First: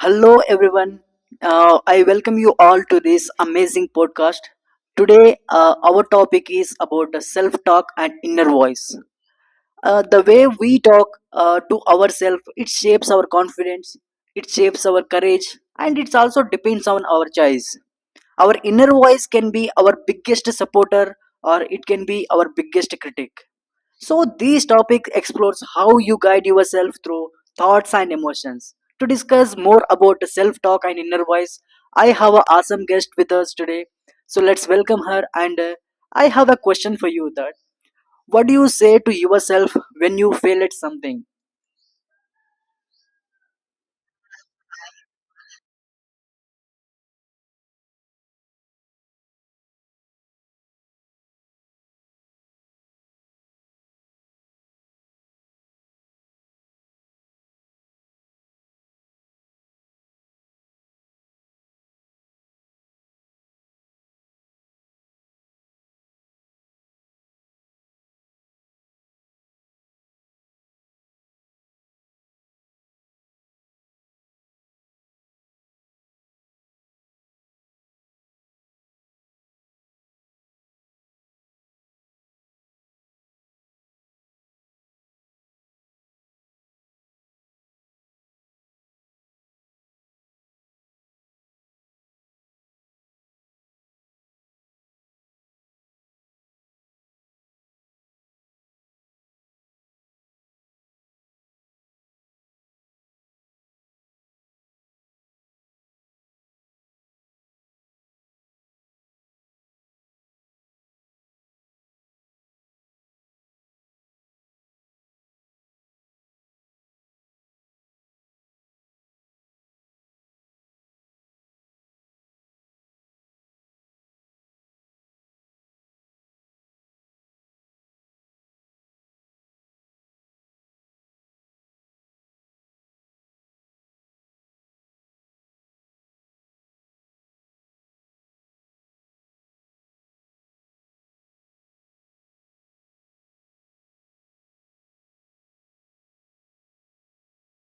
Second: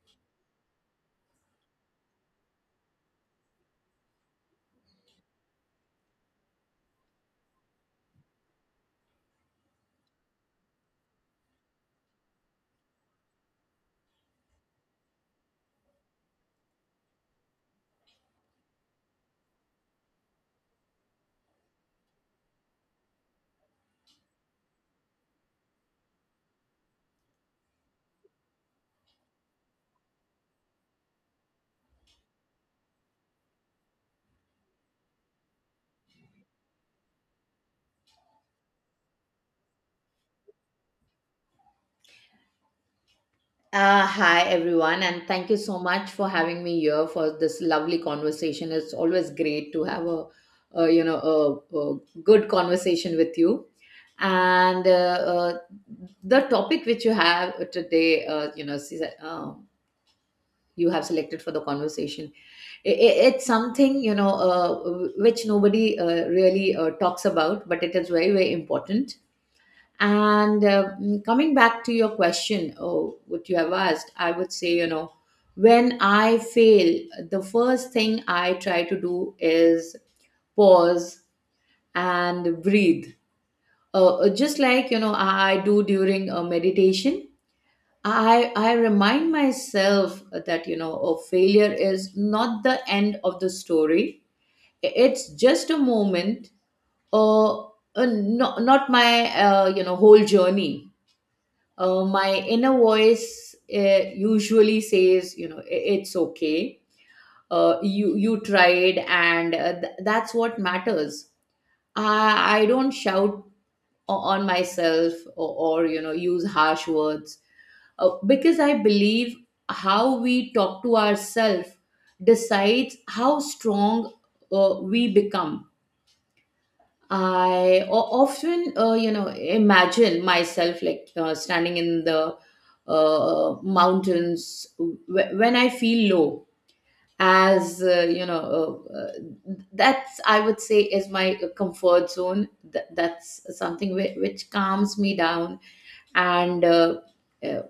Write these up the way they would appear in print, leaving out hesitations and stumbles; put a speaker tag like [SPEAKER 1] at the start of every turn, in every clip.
[SPEAKER 1] Hello, everyone. I welcome you all to this amazing podcast. Today, our topic is about the self-talk and inner voice. The way we talk to ourselves, it shapes our confidence, it shapes our courage, and it also depends on our choice. Our inner voice can be our biggest supporter, or it can be our biggest critic. So, this topic explores how you guide yourself through thoughts and emotions. To discuss more about self talk and inner voice, I have an awesome guest with us today. So, let's welcome her. And I have a question for you that what do you say to yourself when you fail at something?
[SPEAKER 2] Hi everyone, and thank you so much for having me here for this lovely conversation. It's always great to have a good conversation with you. And The topic which you have today, you have selected for the conversation, it's something which nobody really talks about, but it is very very important and coming back to your question, oh, what you have asked, I would say, you know, when I fail, the first thing I try to do is pause and breathe. Just like, you know, I do during a meditation, I remind myself that, you know, a failure is not the end of the story. It's just a moment or not my, whole journey. My inner voice usually says, you know, It's okay. You tried, and that's what matters. I don't shout on myself, or you know, use harsh words, because I believe how we talk to ourselves decides how strong we become. I often, imagine myself like standing in the mountains when I feel low. As uh, uh, that's, I would say, is my comfort zone. That's something which calms me down, and uh,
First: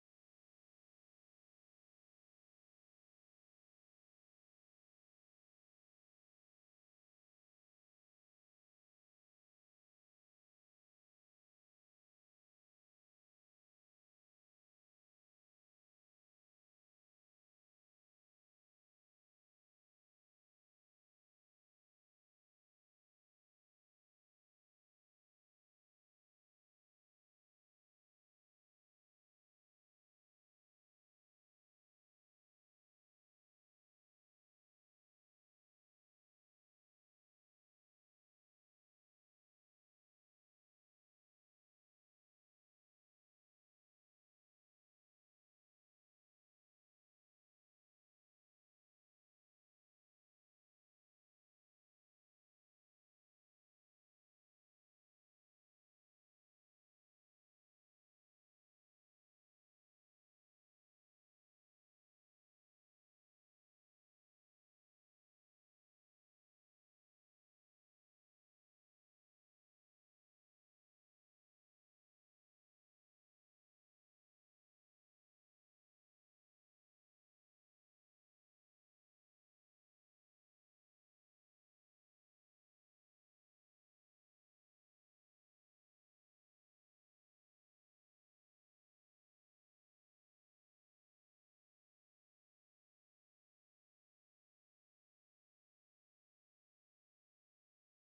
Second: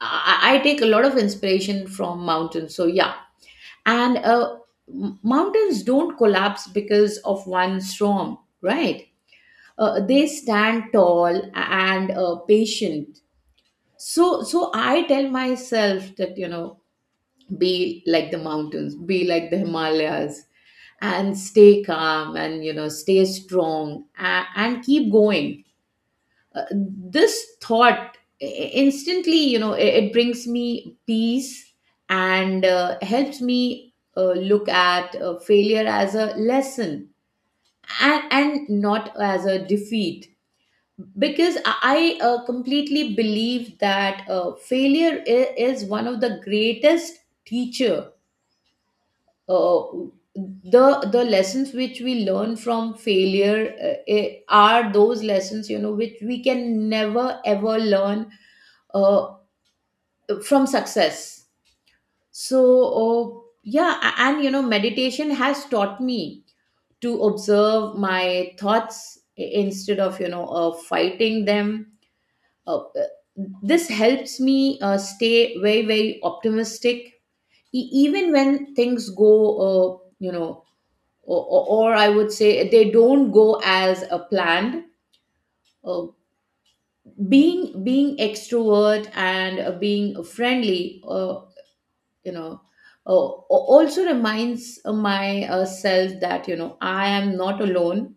[SPEAKER 2] I take a lot of inspiration from mountains. So yeah, and mountains don't collapse because of one storm, right? They stand tall and patient. So I tell myself that, you know, be like the mountains, be like the Himalayas, and stay calm, and you know, stay strong, and keep going. This thought instantly, you know, it brings me peace and helps me look at failure as a lesson, and not as a defeat, because I completely believe that failure is one of the greatest teacher. Uh, the the lessons which we learn from failure are those lessons, you know, which we can never ever learn uh, from success. So, uh, yeah, and you know, meditation has taught me to observe my thoughts instead of, you know, fighting them. uh, uh, this helps me stay very very optimistic even when things go uh, you know or I would say, they don't go as planned. Uh, being being extrovert and being friendly, you know uh, also reminds myself that, you know, I am not alone.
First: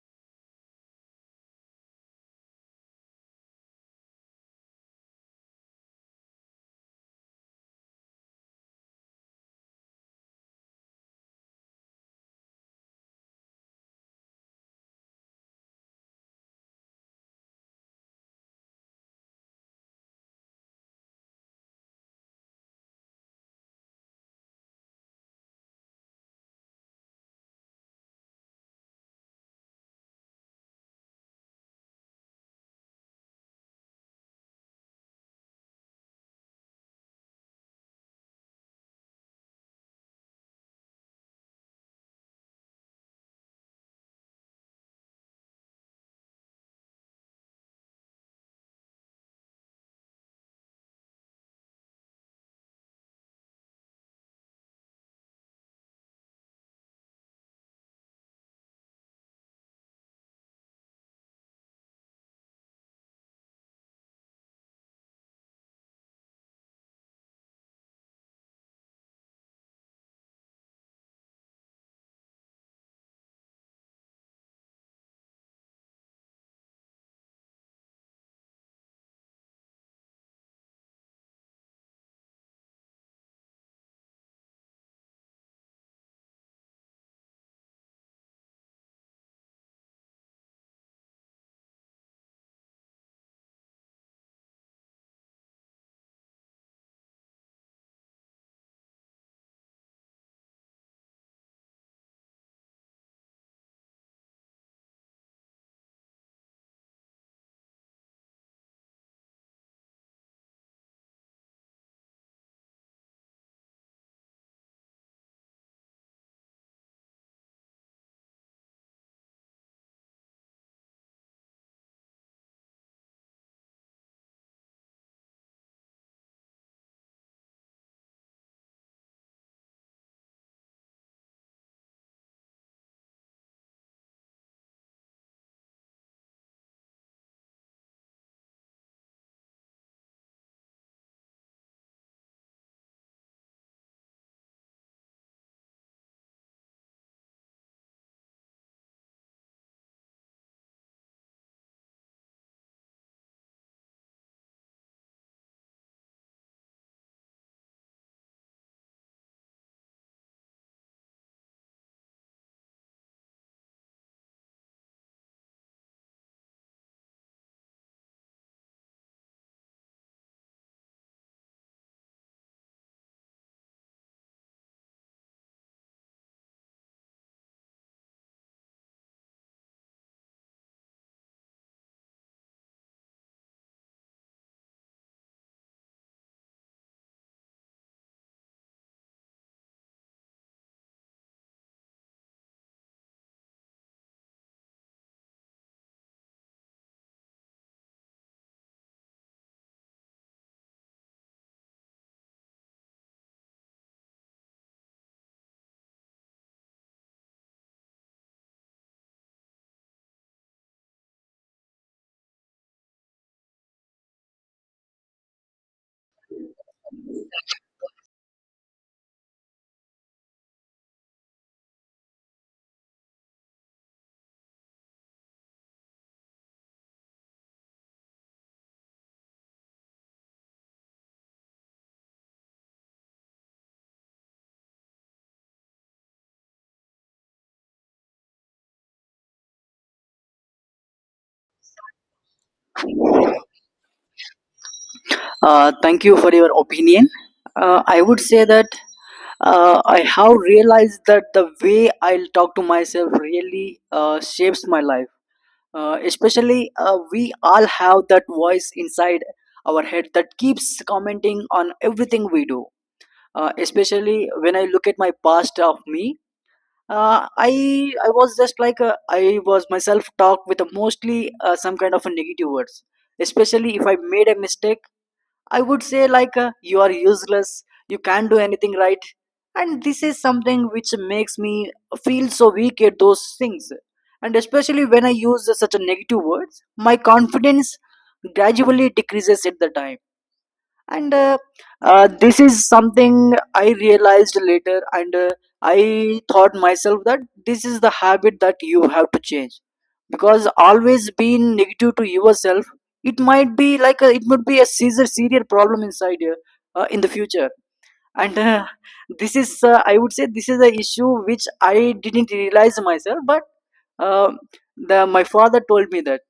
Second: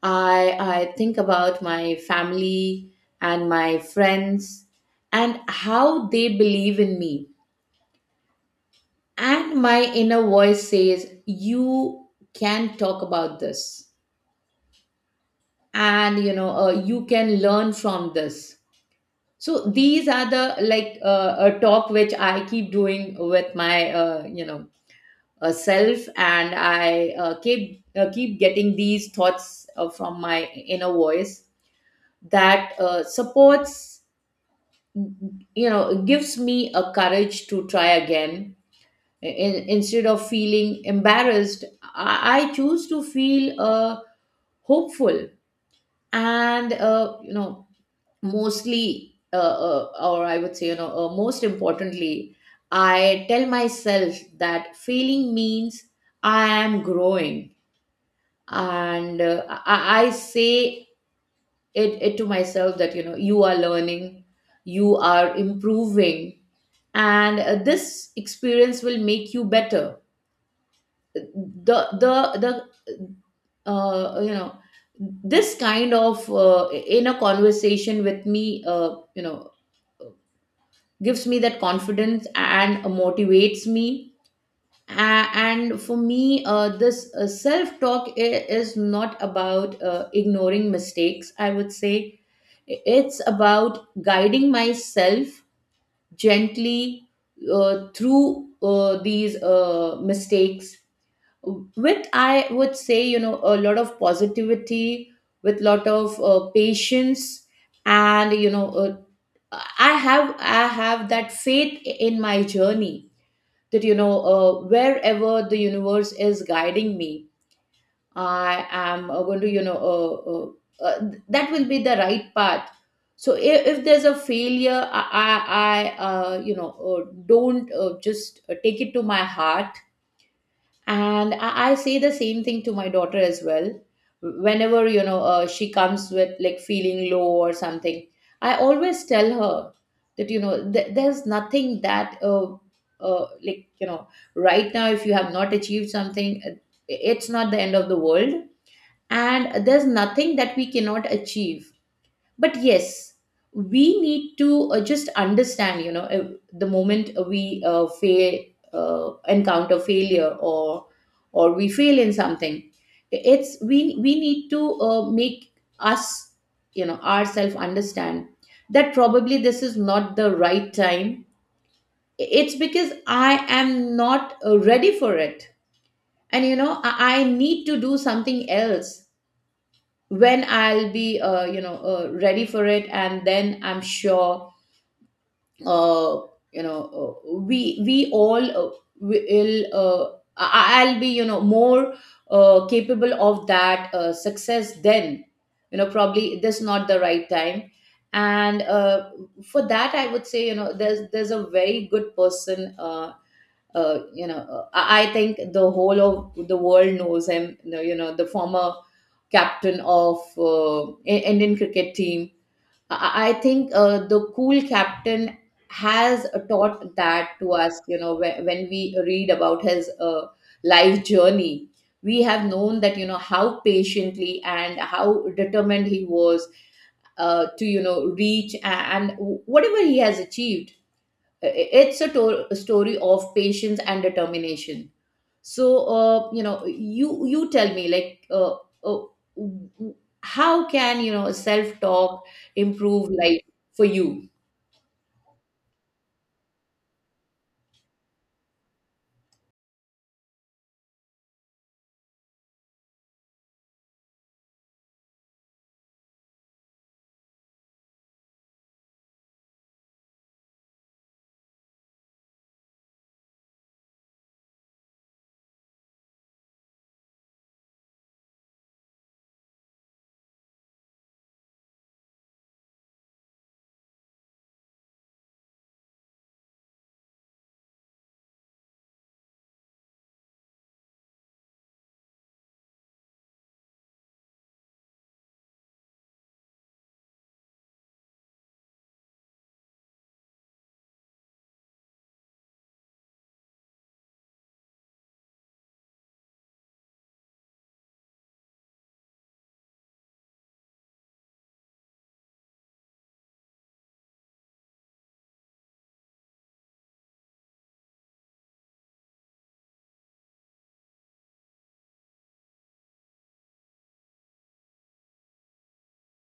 [SPEAKER 2] I think about my family and my friends and how they believe in me. And my inner voice says, you can talk about this, and you know, you can learn from this. So these are the like a talk which I keep doing with my self, and I keep getting these thoughts from my inner voice that supports, you know, gives me a courage to try again. Instead of feeling embarrassed, I choose to feel hopeful, and you know mostly or I would say, you know, most importantly, I tell myself that failing means I am growing. And I say it to myself that, you know, you are learning, you are improving, and this experience will make you better. The the the you know This kind of in a conversation with me, gives me that confidence and motivates me. And for me, this self talk is not about ignoring mistakes, I would say. It's about guiding myself gently through these mistakes with, I would say, you know, a lot of positivity, with lot of patience, and you know, I have that faith in my journey, that you know, wherever the universe is guiding me, I am going to, you know, that will be the right path. So if there's a failure, I don't just take it to my heart. And I say the same thing to my daughter as well. Whenever, you know, she comes with like feeling low or something, I always tell her that, you know, there's nothing that, like, you know, right now, if you have not achieved something, it's not the end of the world, and there's nothing that we cannot achieve. But yes, we need to just understand, you know, the moment we fail, encounter failure, or we fail in something, it's we need to make us, you know, ourselves understand that probably this is not the right time. It's because I am not ready for it, and you know, I need to do something else. When I'll be, ready for it, and then I'm sure, uh, we all will. I'll be, you know, more capable of that success. Then, you know, probably this not the right time, and for that, I would say, you know, there's a very good person. I think the whole of the world knows him. You know, the former captain of Indian cricket team. I think the cool captain has taught that to us. You know, when we read about his life journey, we have known that, you know, how patiently and how determined he was to, you know, reach and whatever he has achieved, it's a, a story of patience and determination. So you tell me, like, uh, how can, you know, self talk improve life for you?
[SPEAKER 1] Thank you for your opinion. I would say that I have realized that the way I'll talk to myself really shapes my life, especially we all have that voice inside our head that keeps commenting on everything we do, especially when I look at my past of me. Uh, i i was just like, I was myself talk with a mostly, some kind of a negative words, especially if I made a mistake. I would say, like, you are useless, you can't do anything right. And this is something which makes me feel so weak at those things. And especially when I use such a negative words, my confidence gradually decreases at the time. And this is something I realized later, and I thought myself that this is the habit that you have to change, because always being negative to yourself, it might be like a, it would be a serious problem inside you in the future. And this is, I would say, this is the issue which I didn't realize myself, but uh, the my father told me that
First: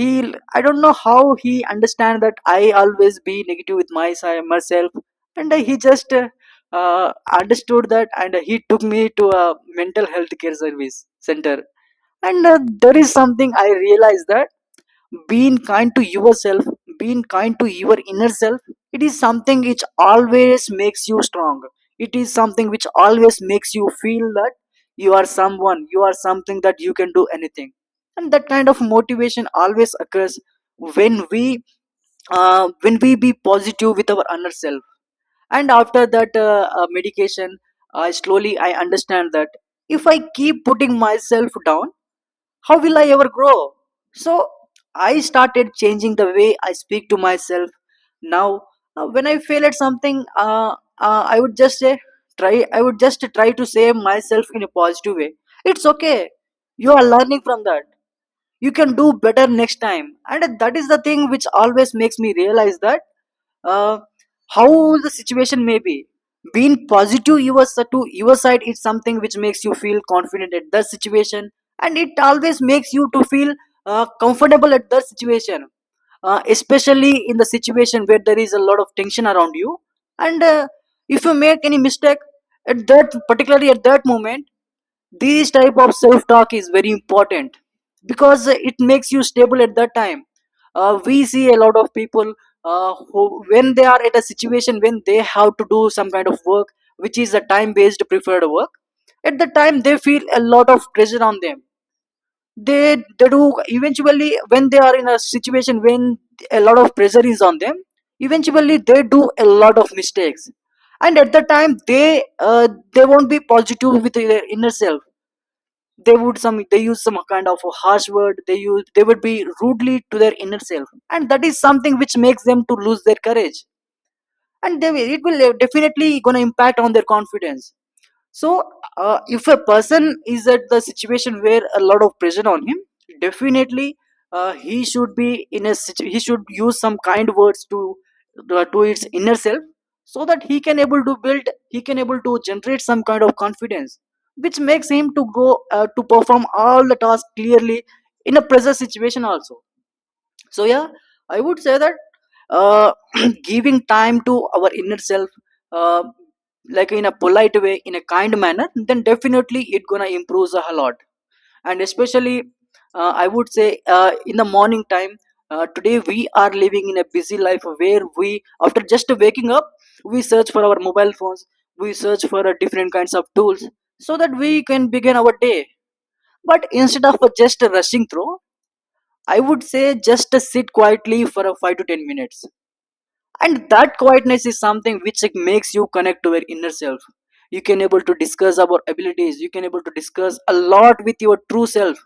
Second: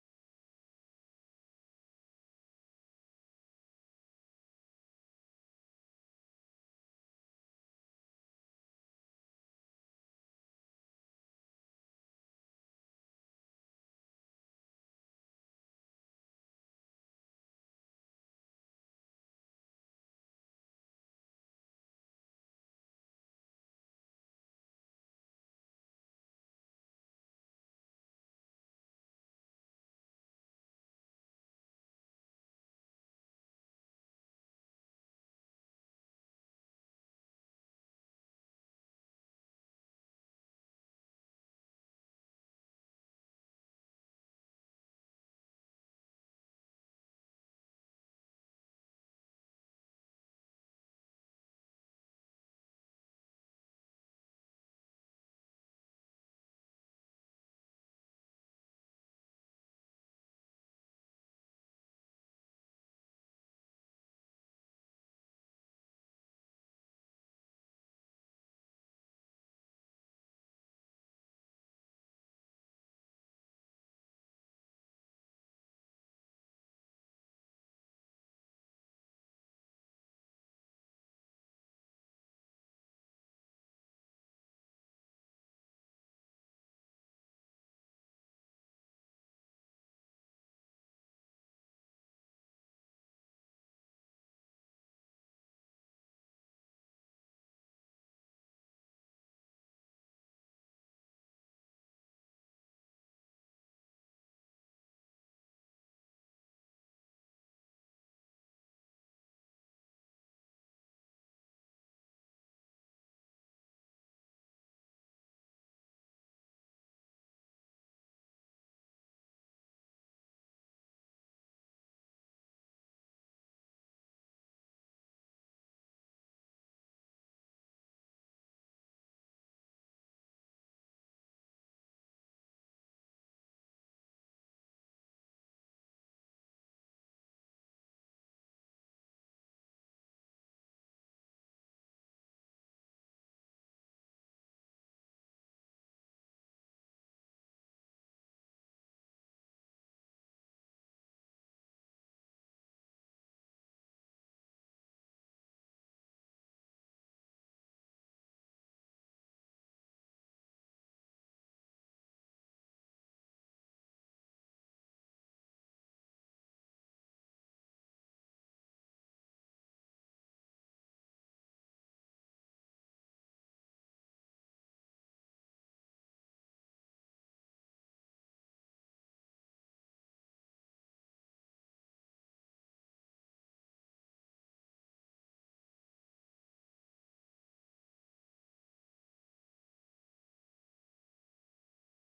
[SPEAKER 1] he, I don't know how he understand that I always be negative with my, si- myself. And he just uh, Understood that and he took me to a mental health care service center. And There is something I realized that being kind to yourself, being kind to your inner self, it is something which always makes you strong. It is something which always makes you feel that you are someone, you are something, that you can do anything. And that kind of motivation always occurs when we, when we be positive with our inner self. And after that, medication, I slowly I understand that if I keep putting myself down, how will I ever grow? So I started changing the way I speak to myself. Now, when I fail at something, I would just say, try. I would just try to say myself in a positive way. It's okay. You are learning from that. You can do better next time. And that is the thing which always makes me realize that, uh, how the situation may be, being positive you was to your side is something which makes you feel confident at that situation. And it always makes you to feel comfortable at that situation, especially in the situation where there is a lot of tension around you. And if you make any mistake at that, particularly at that moment, this type of self-talk is very important because it makes you stable at that time. We see a lot of people who, when they are at a situation when they have to do some kind of work, which is a time-based preferred work. At the time, they feel a lot of pressure on them. They do eventually when they are in a situation when a lot of pressure is on them. Eventually, they do a lot of mistakes. And at the time they, they won't be positive with their inner self. They would some, they use some kind of a harsh word, they use, they would be rudely to their inner self, and that is something which makes them to lose their courage. And they, it will definitely gonna impact on their confidence. So, if a person is at the situation where a lot of pressure on him, definitely he should be in a situ- he should use some kind words to to its inner self, so that he can able to build, he can able to generate some kind of confidence which makes him to go to perform all the tasks clearly in a pressure situation also. So yeah, I would say that, uh, giving time to our inner self uh, like in a polite way, in a kind manner, then definitely it gonna improves a lot. And especially, I would say, in the morning time, today we are living in a busy life where we, after just waking up, we search for our mobile phones, we search for different kinds of tools, so that we can begin our day. But instead of just rushing through, I would say just sit quietly for a 5 to 10 minutes. And that quietness is something which, like, makes you connect to your inner self. You can able to discuss about abilities. You can able to discuss a lot with your true self,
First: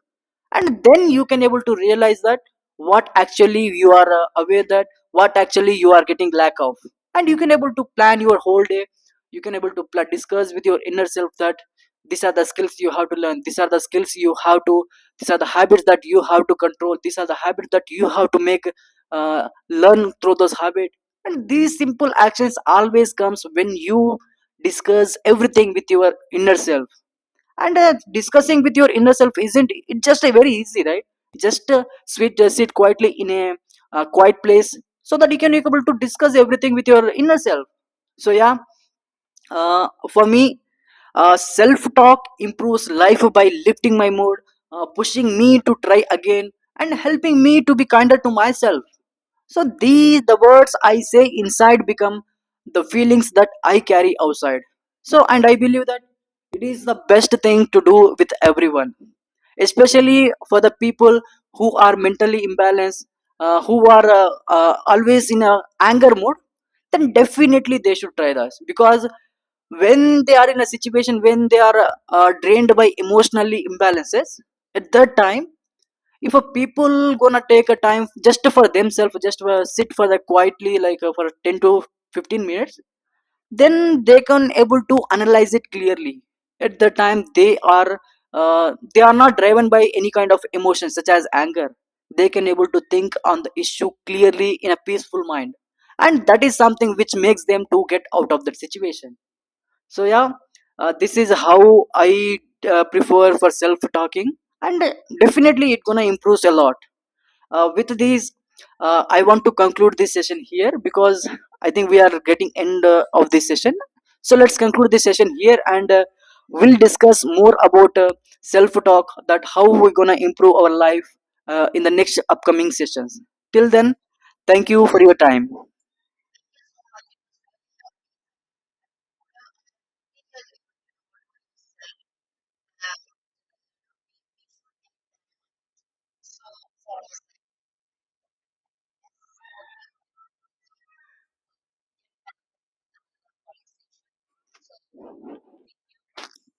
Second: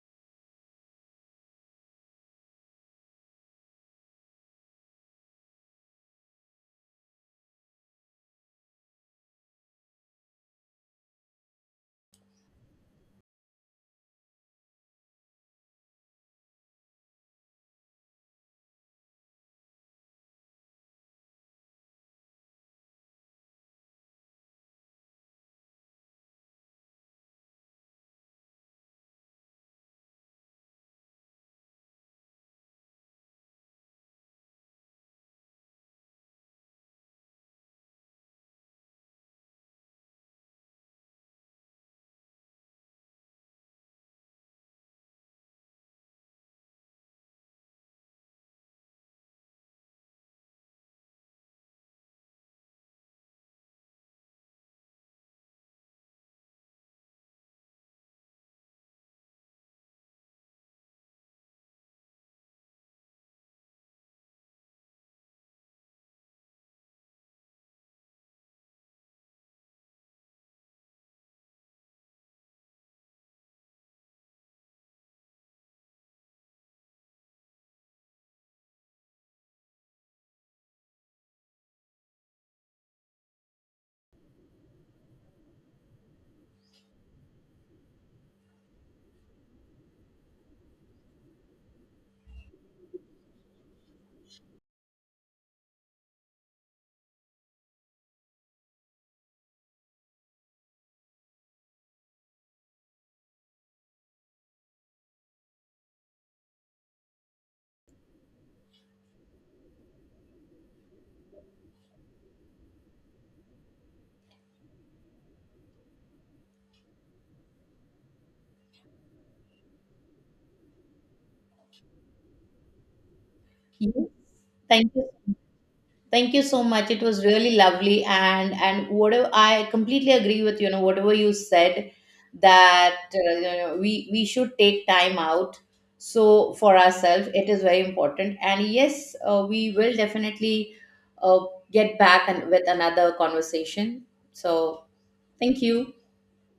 [SPEAKER 1] and then you can able to realize that what actually you are aware, that what actually you are getting lack of. And you can able to plan your whole day. You can able to discuss with your inner self that these are the skills you have to learn, these are the skills you have to, these are the habits that you have to control, these are the habits that you have to make, learn through those habits. And these simple actions always comes when you discuss everything with your inner self. And discussing with your inner self isn't it just a very easy, right? Just sit quietly in a quiet place, so that you can be able to discuss everything with your inner self. So yeah, for me, self talk improves life by lifting my mood, pushing me to try again, and helping me to be kinder to myself. So these the words I say inside become the feelings that I carry outside. So and I believe that it is the best thing to do with everyone, especially for the people who are mentally imbalanced, who are always in a anger mode. Then definitely they should try this, because when they are in a situation when they are drained by emotionally imbalances, at that time, if a people gonna take a time just for themselves, just sit for the quietly like for 10 to 15 minutes, then they can able to analyze it clearly. At the time they are not driven by any kind of emotion such as anger, they can able to think on the issue clearly in a peaceful mind, and that is something which makes them to get out of that situation. So yeah, this is how I prefer for self talking. And definitely it gonna improves a lot. With these, I want to conclude this session here, because I think we are getting end of this session. So let's conclude this session here, and we'll discuss more about self talk, that how we're going to improve our life in the next upcoming sessions. Till then,
[SPEAKER 2] You-
[SPEAKER 1] thank you
[SPEAKER 2] Thank
[SPEAKER 1] for
[SPEAKER 2] you.
[SPEAKER 1] your time.
[SPEAKER 2] Thank you so much. It was really lovely, and whatever, I completely agree with, you know, whatever you said, that we should take time out so for ourselves. It is very important, and yes, we will definitely uh, get back and with another conversation. So thank you.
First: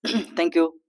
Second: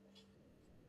[SPEAKER 1] Thank you.